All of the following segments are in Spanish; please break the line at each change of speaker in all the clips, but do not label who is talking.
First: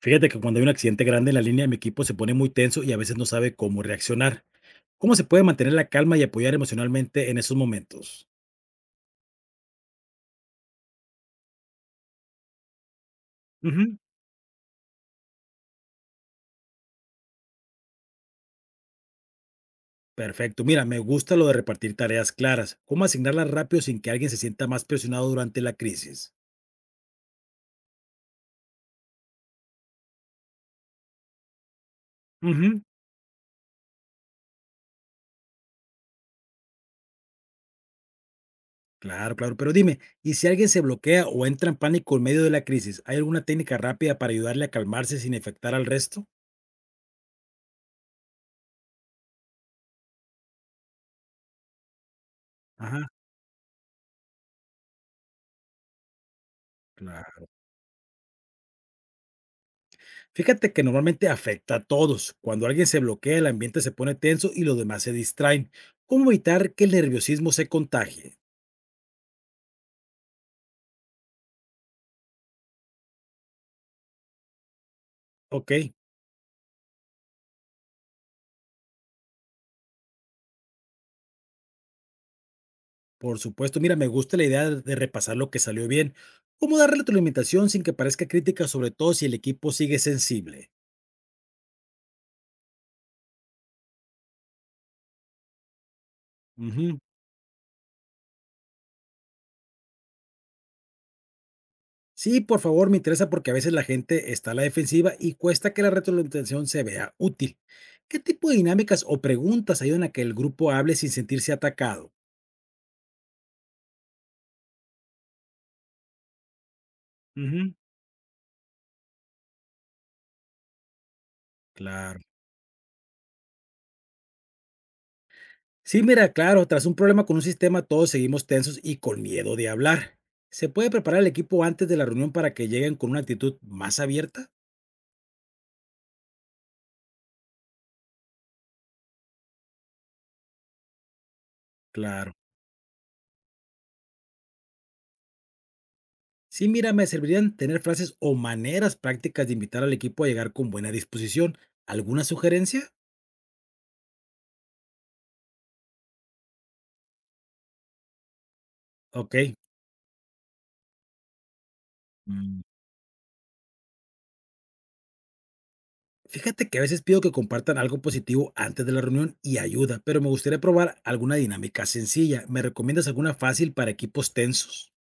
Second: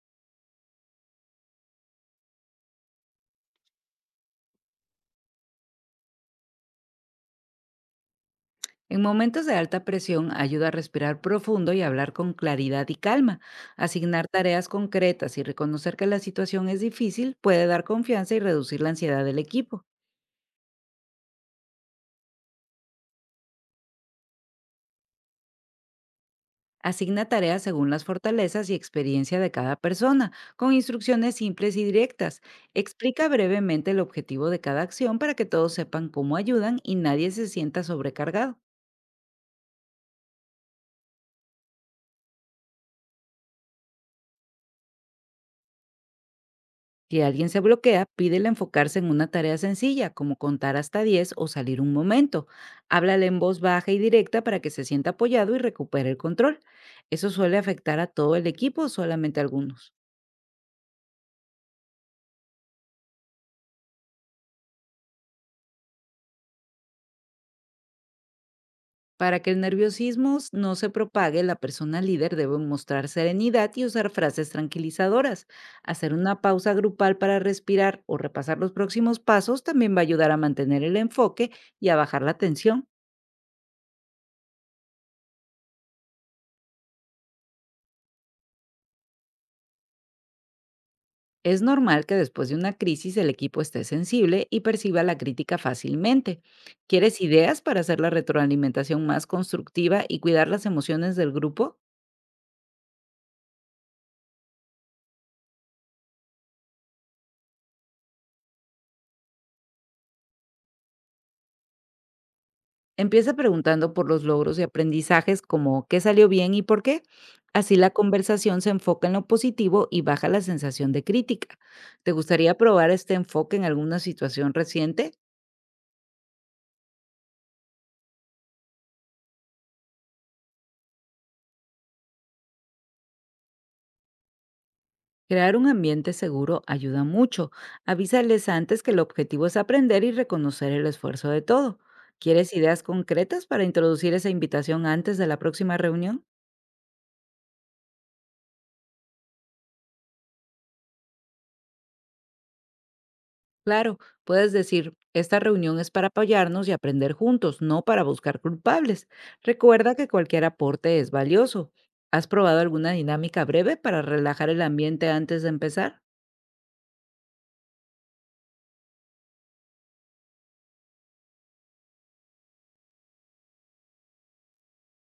Fíjate que cuando hay un accidente grande en la línea, mi equipo se pone muy tenso y a veces no sabe cómo reaccionar. ¿Cómo se puede mantener la calma y apoyar emocionalmente en esos momentos?
En momentos de alta presión ayuda a respirar profundo y hablar con claridad y calma.
Ujú.
Asignar tareas concretas y reconocer que la situación es difícil puede dar confianza y reducir la ansiedad del equipo.
Perfecto. Mira, me gusta lo de repartir tareas claras. ¿Cómo asignarlas rápido sin que alguien se sienta más presionado durante la crisis?
Asigna tareas según las fortalezas y experiencia de cada persona, con instrucciones simples y directas.
Ujú.
Explica brevemente el objetivo de cada acción para que todos sepan cómo ayudan y nadie se sienta sobrecargado.
Claro, claro. Pero dime, ¿y si alguien se bloquea o entra en pánico en medio de la crisis? ¿Hay alguna técnica rápida para ayudarle a calmarse sin afectar al resto?
Si alguien se bloquea, pídele enfocarse en una tarea sencilla, como contar hasta 10 o salir un momento.
Ajá.
Háblale en voz baja y directa para que se sienta apoyado y recupere el control. ¿Eso
Claro.
suele afectar a todo el equipo o solamente a algunos?
Fíjate que normalmente afecta a todos. Cuando alguien se bloquea, el ambiente se pone tenso y los demás se distraen. ¿Cómo evitar que el nerviosismo se contagie?
Para que el nerviosismo no se propague, la persona líder debe mostrar serenidad y usar frases tranquilizadoras.
Ok,
Hacer una pausa grupal para respirar o repasar los próximos pasos también va a ayudar a mantener el enfoque y a bajar la tensión.
por supuesto. Mira, me gusta la idea de repasar lo que salió bien. ¿Cómo darle tu alimentación sin que parezca crítica, sobre todo si el equipo sigue sensible?
Es normal que después de una crisis el equipo esté sensible y perciba la crítica fácilmente.
Ujú.
¿Quieres ideas para hacer la retroalimentación más constructiva y cuidar las emociones del grupo?
Sí, por favor, me interesa porque a veces la gente está a la defensiva y cuesta que la retroalimentación se vea útil. ¿Qué tipo de dinámicas o preguntas ayudan a que el grupo hable sin sentirse atacado?
Empieza preguntando por los logros y aprendizajes, como qué salió bien y por qué.
Ujú,
Así la conversación se enfoca en lo positivo y baja la sensación de crítica. ¿Te
claro.
gustaría probar este enfoque en alguna situación reciente?
Sí, mira, claro, tras un problema con un sistema todos seguimos tensos y con miedo de hablar. ¿Se puede preparar el equipo antes de la reunión para que lleguen con una actitud más abierta?
Crear un ambiente seguro ayuda mucho. Avísales antes que el objetivo es aprender y reconocer el esfuerzo de todo.
Claro.
¿Quieres ideas concretas para introducir esa invitación antes de la próxima reunión?
Sí, mira, me servirían tener frases o maneras prácticas de invitar al equipo a llegar con buena disposición. ¿Alguna sugerencia?
Claro, puedes decir, esta reunión es para apoyarnos y aprender juntos, no para buscar culpables.
Ok.
Recuerda que cualquier aporte es valioso. ¿Has probado
Mm.
alguna dinámica breve para relajar el ambiente antes de empezar?
Fíjate que a veces pido que compartan algo positivo antes de la reunión y ayuda, pero me gustaría probar alguna dinámica sencilla. ¿Me recomiendas alguna fácil para equipos tensos?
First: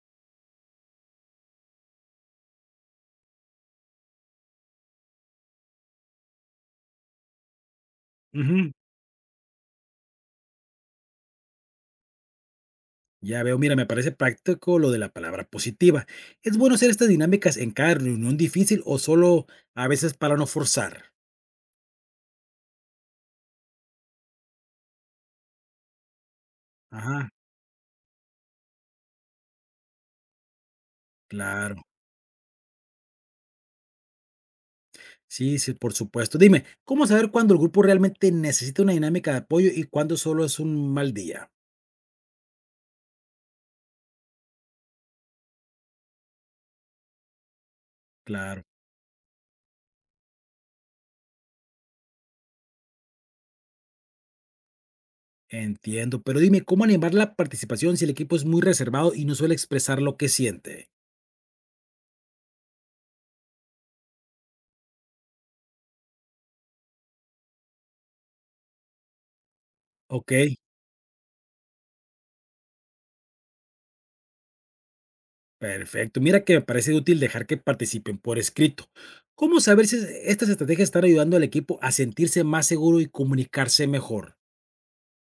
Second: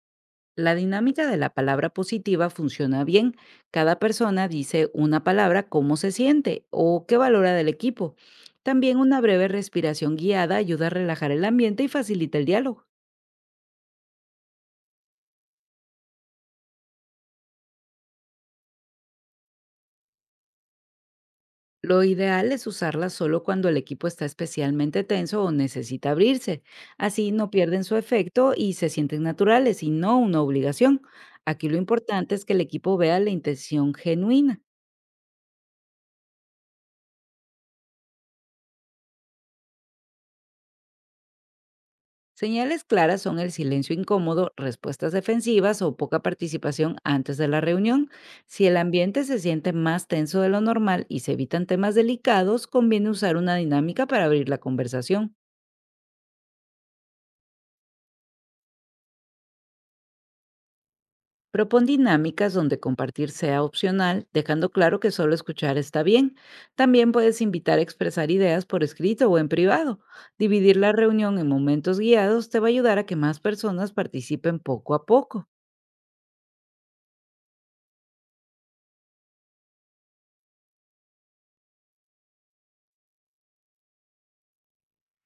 La dinámica de la palabra positiva funciona bien. Cada persona dice una palabra, cómo se siente o qué valora del equipo.
Ujú.
También una breve respiración guiada ayuda a relajar el ambiente y facilita el diálogo.
Ya veo, mira, me parece práctico lo de la palabra positiva. ¿Es bueno hacer estas dinámicas en cada reunión difícil o solo a veces para no forzar?
Lo ideal es usarla solo cuando el equipo está especialmente tenso o necesita abrirse.
Ajá,
Así no pierden su efecto y se sienten naturales y no una obligación. Aquí lo
claro.
importante es que el equipo vea la intención genuina.
Sí, sí, por supuesto. Dime, ¿cómo saber cuándo el grupo realmente necesita una dinámica de apoyo y cuándo solo es un mal día?
Señales claras son el silencio incómodo, respuestas defensivas o poca participación antes de la reunión.
Claro,
Si el ambiente se siente más tenso de lo normal y se evitan temas delicados, conviene usar una dinámica para abrir la conversación.
entiendo. Pero dime, ¿cómo animar la participación si el equipo es muy reservado y no suele expresar lo que siente?
Propon dinámicas donde compartir sea opcional, dejando claro que solo escuchar está bien. También puedes invitar a expresar ideas por escrito o en privado.
Ok.
Dividir la reunión en momentos guiados te va a ayudar a que más personas participen poco a poco.
Perfecto. Mira que me parece útil dejar que participen por escrito. ¿Cómo saber si estas estrategias están ayudando al equipo a sentirse más seguro y comunicarse mejor?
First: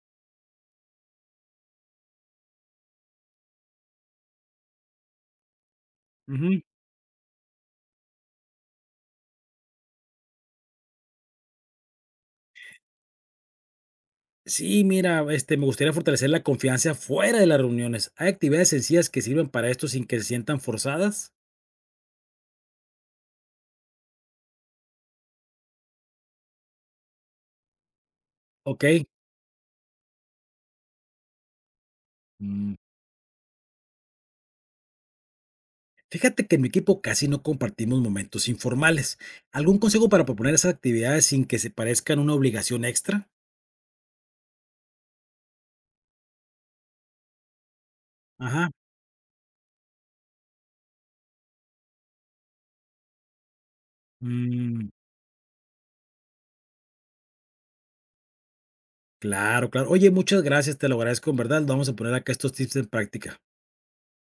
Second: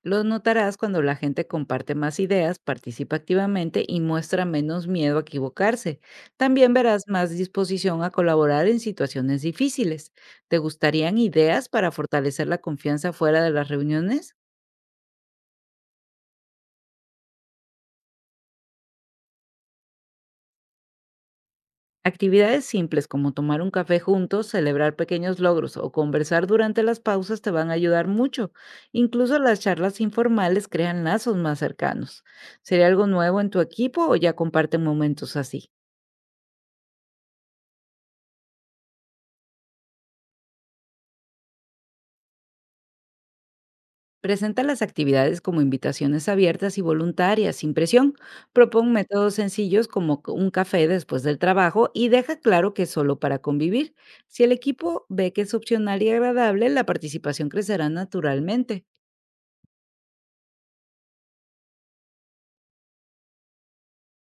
Los notarás cuando la gente comparte más ideas, participa activamente y muestra menos miedo a equivocarse.
Ujú.
También verás más disposición a colaborar en situaciones difíciles. ¿Te gustarían ideas para fortalecer la confianza fuera de las reuniones?
Sí, mira, me gustaría fortalecer la confianza fuera de las reuniones. ¿Hay actividades sencillas que sirven para esto sin que se sientan forzadas?
Actividades simples como tomar un café juntos, celebrar pequeños logros o conversar durante las pausas te van a ayudar mucho.
Ok.
Incluso las charlas informales crean lazos más cercanos.
Mm.
¿Sería algo nuevo en tu equipo o ya comparten momentos así?
Fíjate que en mi equipo casi no compartimos momentos informales. ¿Algún consejo para proponer esas actividades sin que se parezcan una obligación extra?
Presenta las actividades como invitaciones abiertas y voluntarias, sin presión.
Ajá.
Propon métodos sencillos como un café después del trabajo y deja claro que es solo para convivir. Si el
Mm.
equipo ve que es opcional y agradable, la participación crecerá naturalmente.
Claro, claro. Oye, muchas gracias, te lo agradezco, en verdad. Vamos a poner acá estos tips en práctica.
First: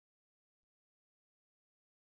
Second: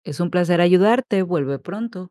Es un placer ayudarte. Vuelve pronto.